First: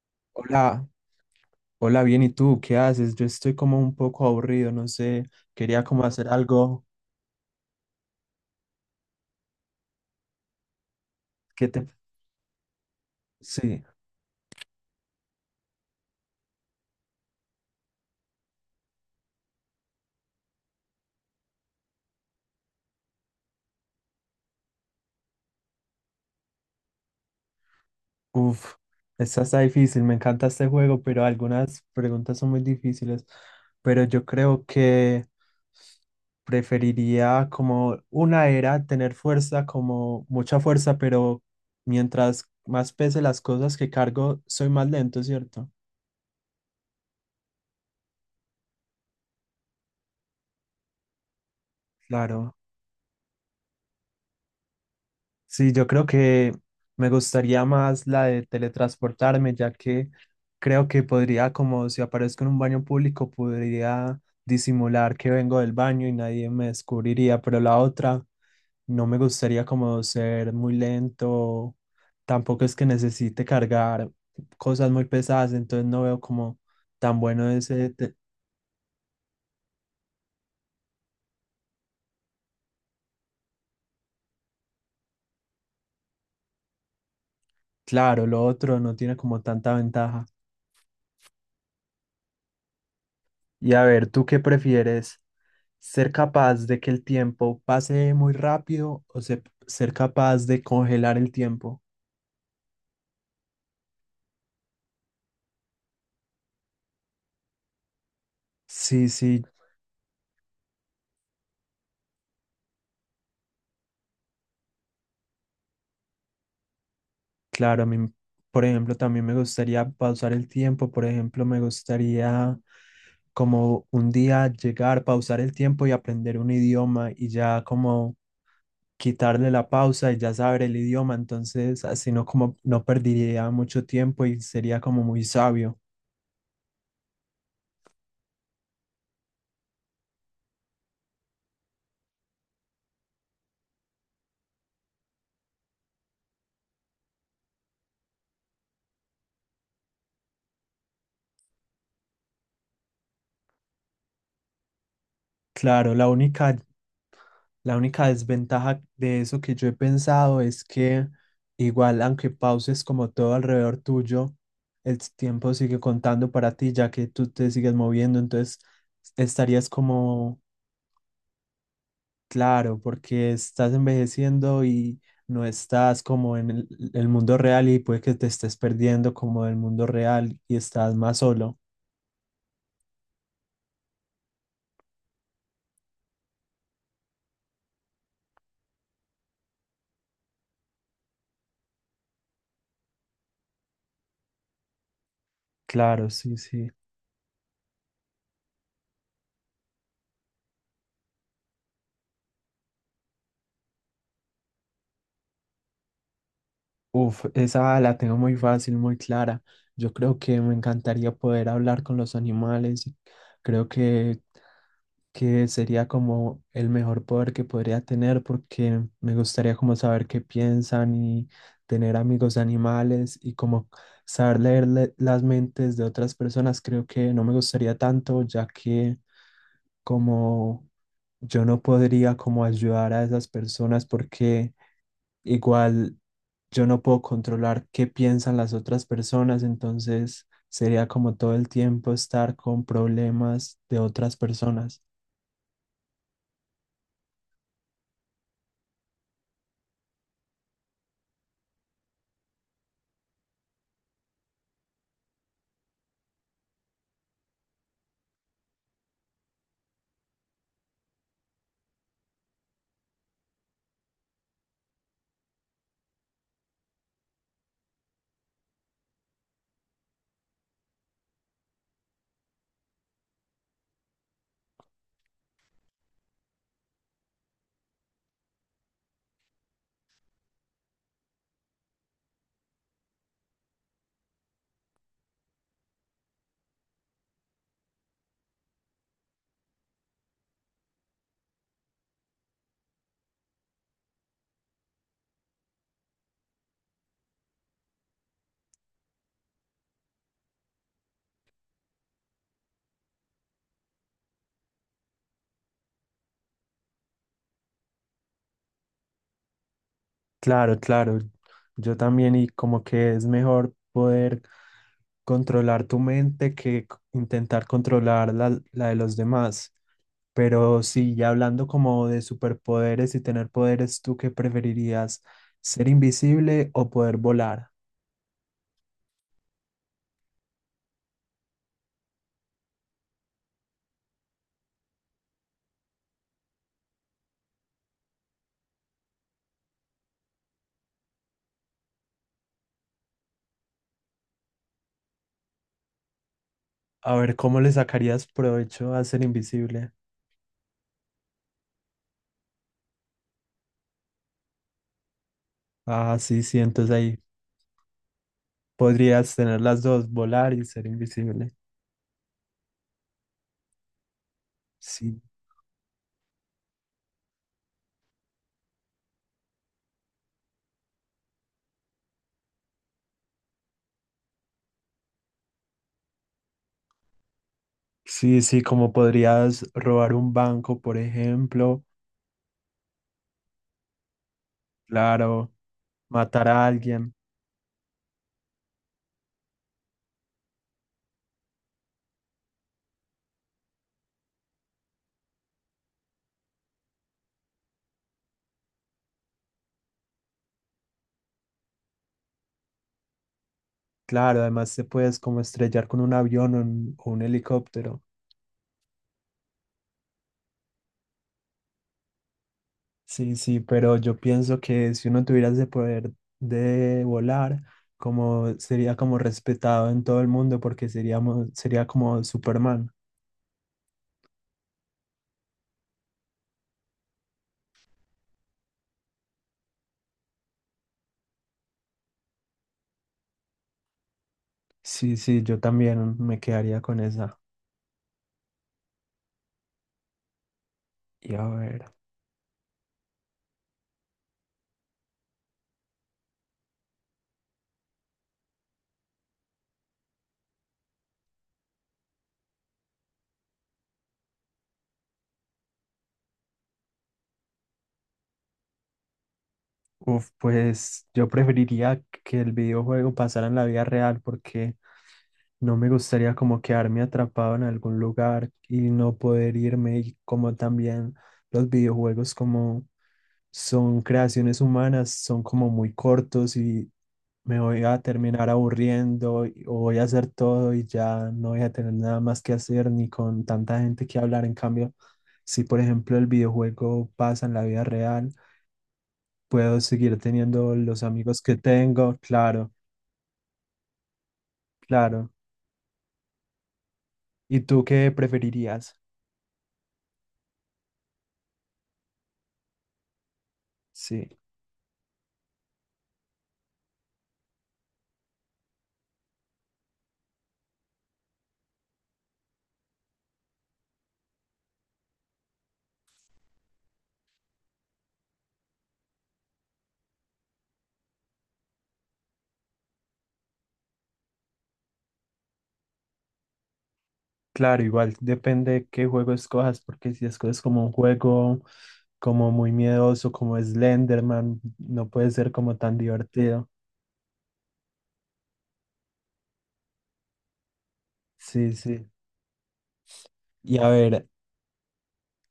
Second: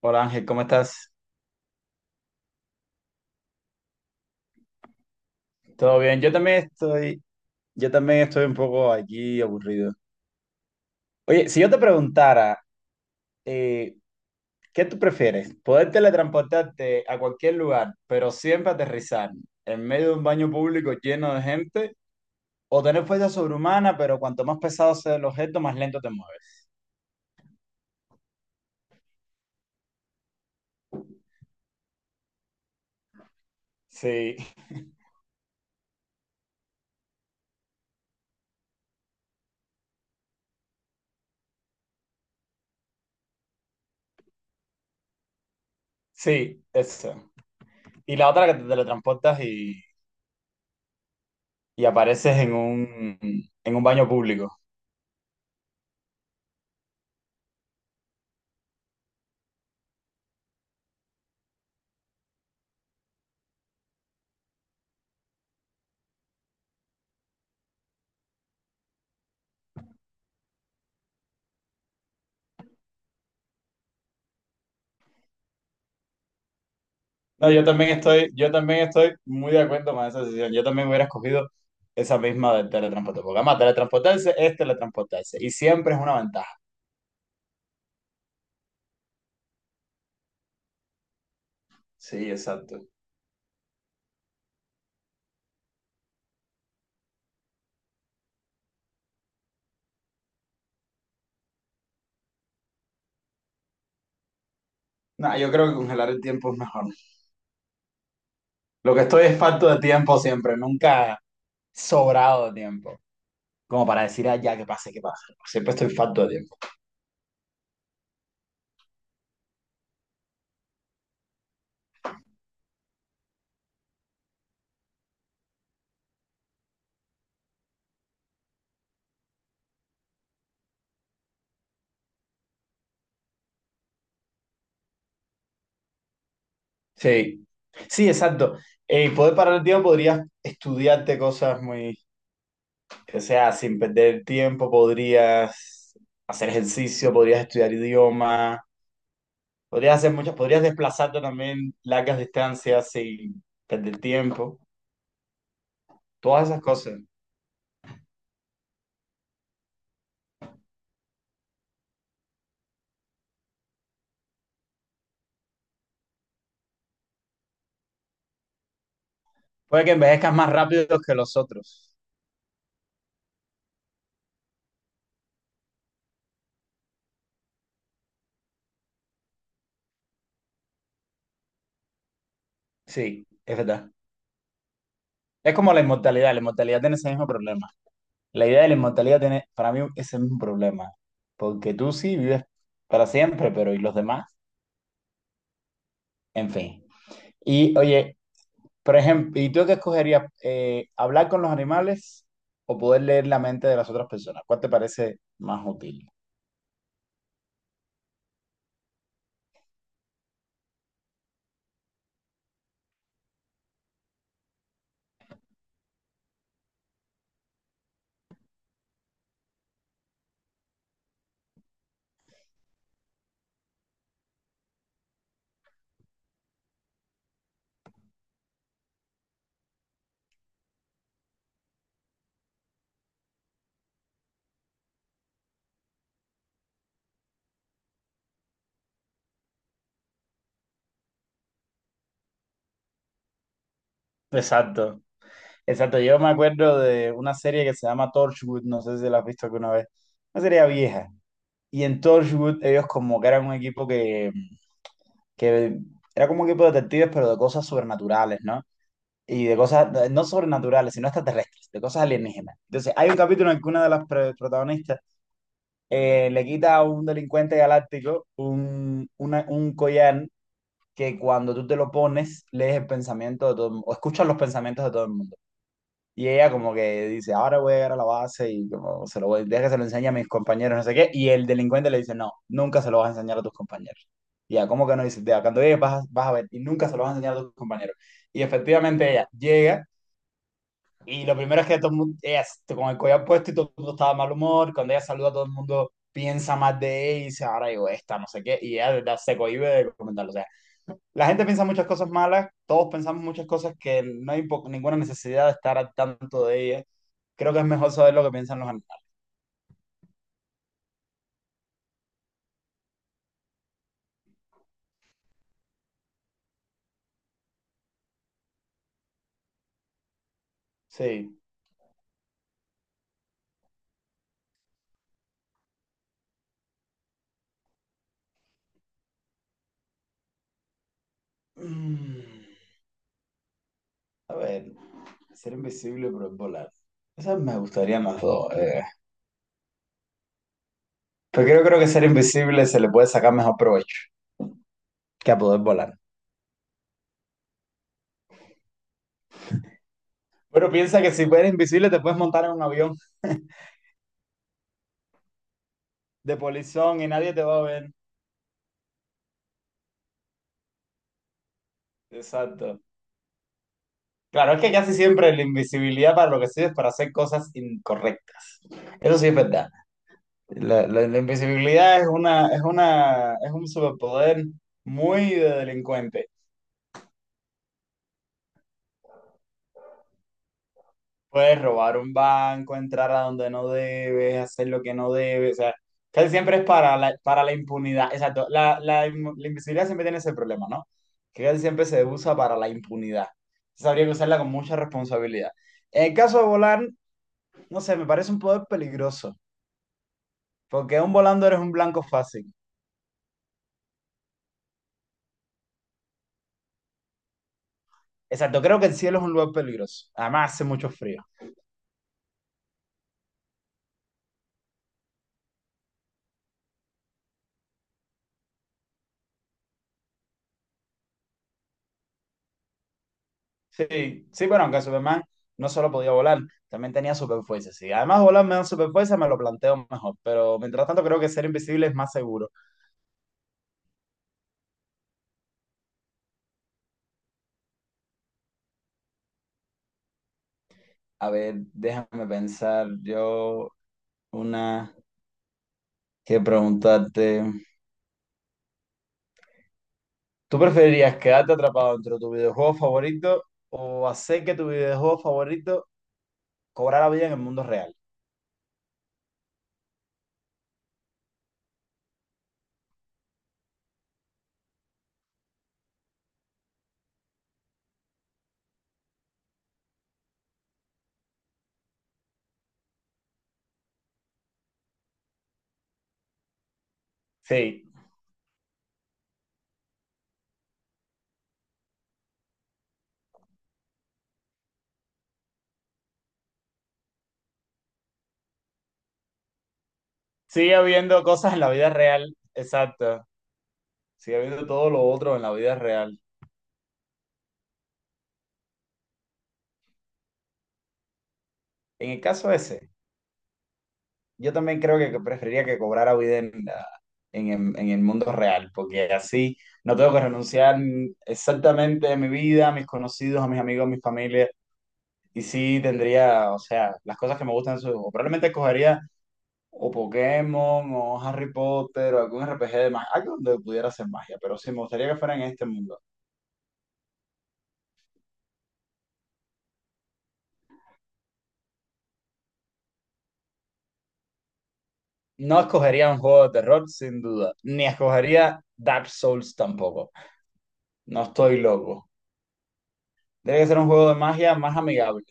Hola, Ángel, ¿cómo Hola, estás? hola, bien, ¿y tú qué haces? Yo estoy como un poco aburrido, no sé, quería ¿Todo como bien? hacer Yo también algo estoy, yo también estoy un poco aquí aburrido. Oye, si que yo te te... preguntara, Sí, eh, ¿qué tú prefieres? ¿Poder teletransportarte a cualquier lugar, pero siempre aterrizar en medio de un baño público lleno de gente? ¿O tener fuerza sobrehumana, pero cuanto más pesado sea el objeto, más lento te mueves? uff, esta está difícil, me encanta este juego, pero algunas preguntas son muy difíciles, pero yo Sí, creo que preferiría como una era tener fuerza, como mucha fuerza, pero mientras más pese las cosas que cargo, soy más lento, ¿cierto? sí, eso. Y la otra que te teletransportas y apareces en Claro. un, en un baño público. Sí, yo creo que me gustaría más la de teletransportarme, ya que creo que podría, como si aparezco en un baño público, podría disimular que vengo del baño y nadie me descubriría, pero la otra no me gustaría como ser muy lento, tampoco es que necesite cargar cosas muy pesadas, entonces no veo como tan bueno No, yo también estoy, yo también estoy muy de acuerdo con esa decisión. Yo también hubiera escogido esa misma del teletransporte. Porque además, teletransportarse es teletransportarse. Y siempre es una ventaja. claro, lo otro no tiene como tanta ventaja. Sí, exacto. Y a ver, ¿tú qué prefieres? ¿Ser capaz de que el tiempo pase muy rápido o ser capaz de congelar el tiempo? No, yo creo que congelar el tiempo es mejor. Lo que Sí, estoy es sí, falto de tiempo siempre. Nunca sobrado de tiempo. Como para decir, ah, ya, que pase, que pase. Siempre estoy falto de tiempo. claro, a mí, por ejemplo, también me gustaría pausar el tiempo, por ejemplo, me gustaría como un día llegar, pausar el tiempo y aprender un idioma y ya como quitarle la pausa y ya saber el idioma, entonces así no como no perdería mucho tiempo y sería como muy sabio. Sí. Sí, exacto. Y poder parar el tiempo podrías estudiarte cosas muy... O sea, sin perder tiempo podrías hacer ejercicio, podrías estudiar idioma, podrías hacer muchas, podrías desplazarte también largas distancias sin perder tiempo, Claro, la todas única esas cosas. La única desventaja de eso que yo he pensado es que igual, aunque pauses como todo alrededor tuyo, el tiempo sigue contando para ti ya que tú te sigues moviendo, entonces estarías Puede que envejezcas como, más rápido que los otros. claro, porque estás envejeciendo y no estás como en el mundo real y puede que te estés perdiendo como del mundo real y estás más solo. Sí, es verdad. Es como la inmortalidad tiene ese mismo problema. La idea de la inmortalidad tiene para mí ese mismo problema, porque tú sí vives para siempre, pero ¿y los demás? Claro, sí, En sí. fin. Y oye, por ejemplo, ¿y tú qué escogerías? ¿Hablar con los animales o poder leer la mente de las otras personas? ¿Cuál te parece más útil? Uf, esa la tengo muy fácil, muy clara. Yo creo que me encantaría poder hablar con los animales. Creo que sería como el mejor poder que podría tener porque me gustaría como saber qué piensan y tener amigos animales y como saber leer las mentes de otras personas. Creo que no me gustaría tanto ya que como yo no podría como ayudar a esas personas porque igual yo no puedo controlar qué piensan las otras personas, entonces sería como todo el tiempo estar con problemas de otras personas. Exacto, exacto. Yo me acuerdo de una serie que se llama Torchwood, no sé si la has visto alguna vez, una serie vieja. Y en Torchwood ellos como que eran un equipo que era como un equipo de detectives, pero de cosas sobrenaturales, ¿no? Y de cosas, no sobrenaturales, sino extraterrestres, de cosas alienígenas. Entonces, hay un capítulo en el que una de las protagonistas le quita a un delincuente galáctico un, un collar que cuando tú te lo pones, lees el pensamiento de todo el mundo, o escuchas los pensamientos de todo el mundo. Y ella como que dice, ahora voy a llegar a la base y como se lo voy, deja que se lo enseñe a mis compañeros, no sé qué. Y el delincuente le dice, no, nunca se lo vas a enseñar a tus compañeros. Y ya, ¿cómo que no? Dice, "Ya, cuando llegues vas a ver y nunca se lo vas a enseñar a tus compañeros". Y efectivamente ella llega y lo primero es que todo el mundo, ella con el collar puesto y todo el mundo estaba de mal humor. Cuando ella saluda, todo el mundo piensa más de ella y dice, ahora digo esta, no sé qué. Y ella de verdad se cohíbe de comentarlo. O sea, la gente piensa muchas cosas malas, todos pensamos muchas cosas que no hay ninguna necesidad de estar al tanto de ella. Creo que es mejor saber lo que piensan los animales. Claro, claro. Yo también y como que es mejor poder controlar tu mente que intentar controlar la de los demás. Pero sí, ya Sí. hablando como de superpoderes y tener poderes, ¿tú qué preferirías? ¿Ser invisible o poder volar? Mm, a ver, ser invisible pero es volar. Esas me gustarían las dos. Pero creo que ser invisible se le puede sacar mejor provecho que a poder volar. A ver, ¿cómo le sacarías provecho a ser invisible? Bueno, piensa que si eres invisible te puedes montar en un avión Ah, sí, de sí, entonces ahí polizón y nadie te va a ver. podrías tener las dos, volar y ser invisible. Exacto. Claro, es que casi Sí, siempre la invisibilidad para lo que sirve es para hacer cosas incorrectas. Eso sí es verdad. La, la invisibilidad es un superpoder muy de delincuente. sí, sí, como podrías robar un banco, por Puedes ejemplo, robar un banco, entrar a donde no debes, hacer lo que no claro, debes, o sea, matar casi a siempre es alguien, para la impunidad, exacto, la, la invisibilidad siempre tiene ese problema, ¿no? Que casi siempre se usa para la impunidad, entonces habría que usarla con mucha responsabilidad. En el caso de volar, no sé, me parece un poder peligroso, porque un volando eres un blanco fácil, claro, además te puedes como estrellar con un avión o un helicóptero. exacto, creo que el cielo es un lugar peligroso, además hace mucho frío. Sí, sí, pero yo pienso que si uno tuviera ese poder de volar, como sería como respetado en todo el mundo porque sería como Superman. Sí, sí, bueno, aunque Superman no solo podía volar, también tenía superfuerza, sí. Además, volar me da superfuerza, me lo planteo mejor, pero mientras tanto creo que ser invisible es más seguro. Sí, sí, yo también me quedaría con esa. Y a A ver, ver. déjame pensar yo una que preguntarte. ¿Tú preferirías quedarte atrapado dentro de tu videojuego favorito o hacer que tu videojuego favorito cobrara vida en el mundo real? Uf, pues yo preferiría que el videojuego pasara en la vida real porque no me gustaría como quedarme atrapado en algún lugar y no poder irme y como también los videojuegos como son creaciones humanas, son como muy cortos y me voy a Sí, terminar o voy a hacer todo y ya no voy a tener nada más que hacer ni con tanta gente que hablar. En cambio, si por ejemplo el videojuego pasa en la vida real, puedo seguir teniendo sigue los amigos habiendo que cosas en la vida tengo, real, claro, exacto. Sigue habiendo todo lo claro. otro en la vida real. ¿Y tú qué preferirías? En el caso ese. Sí, Yo también creo que preferiría que cobrara vida en el mundo real, porque así no tengo que renunciar exactamente a mi vida, a mis conocidos, a mis amigos, a mi familia, y sí tendría, o sea, las cosas que me gustan en su juego. Probablemente escogería o Pokémon, o Harry Potter, o algún RPG de magia, algo donde pudiera hacer magia, pero sí me gustaría que fuera en este mundo. claro, igual depende qué juego escojas, porque si escoges como un juego como muy miedoso, como Slenderman, no puede ser como No tan escogería un juego divertido. de terror, sin duda, ni escogería Dark Souls tampoco. No Sí, estoy sí. loco. Y Tiene que a ser un ver, juego de magia más amigable.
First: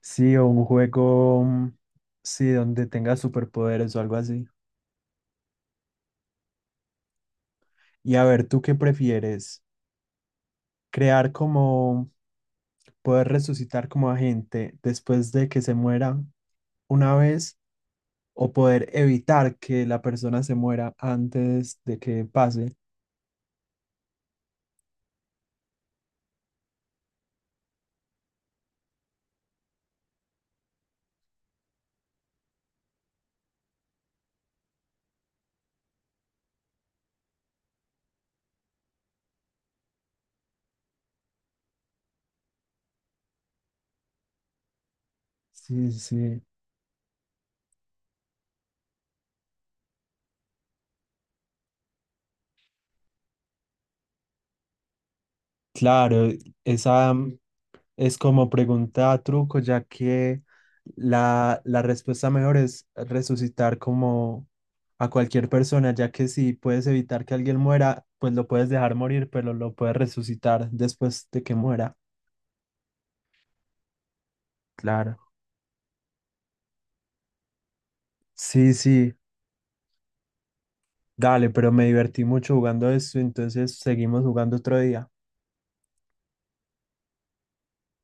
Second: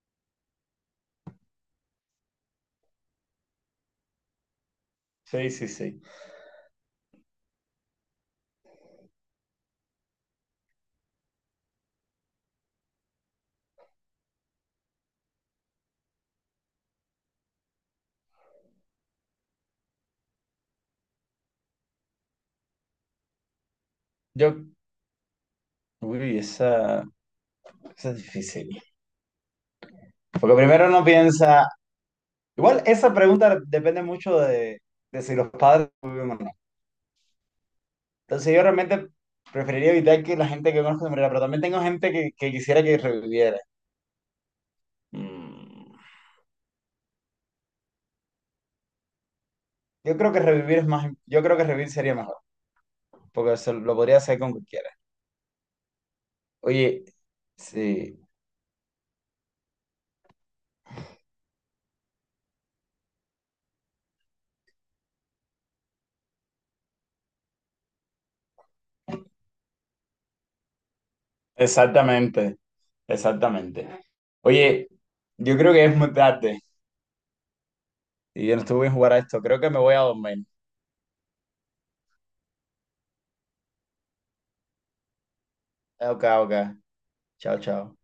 sí, o un juego, sí, donde tenga superpoderes o algo así. Sí, sí, sí. Y a ver, ¿tú qué prefieres? ¿Crear como, ¿Poder resucitar como a gente después de que se muera una vez? ¿O poder evitar que la persona se muera antes de que pase? Yo, uy, esa es difícil. Porque primero uno piensa, igual esa pregunta depende mucho de si los padres tuvieron o no. Entonces yo realmente preferiría evitar que la gente que conozco se muriera, pero también tengo gente que quisiera que reviviera. Sí, Mm. sí. Yo creo que revivir es más, yo creo que revivir sería mejor, porque se lo podría hacer con cualquiera. Claro, Oye, esa es sí, como pregunta truco, ya que la respuesta mejor es resucitar como a cualquier persona, ya que si puedes evitar que alguien muera, pues lo puedes dejar morir, pero lo puedes resucitar después de que muera. exactamente, exactamente. Oye, Claro. yo creo que es muy tarde y yo no Sí, estuve bien jugar sí, a esto, creo que me voy a dormir. dale, pero me divertí mucho jugando esto, entonces seguimos jugando otro día. Ok, ok. Chao, chao.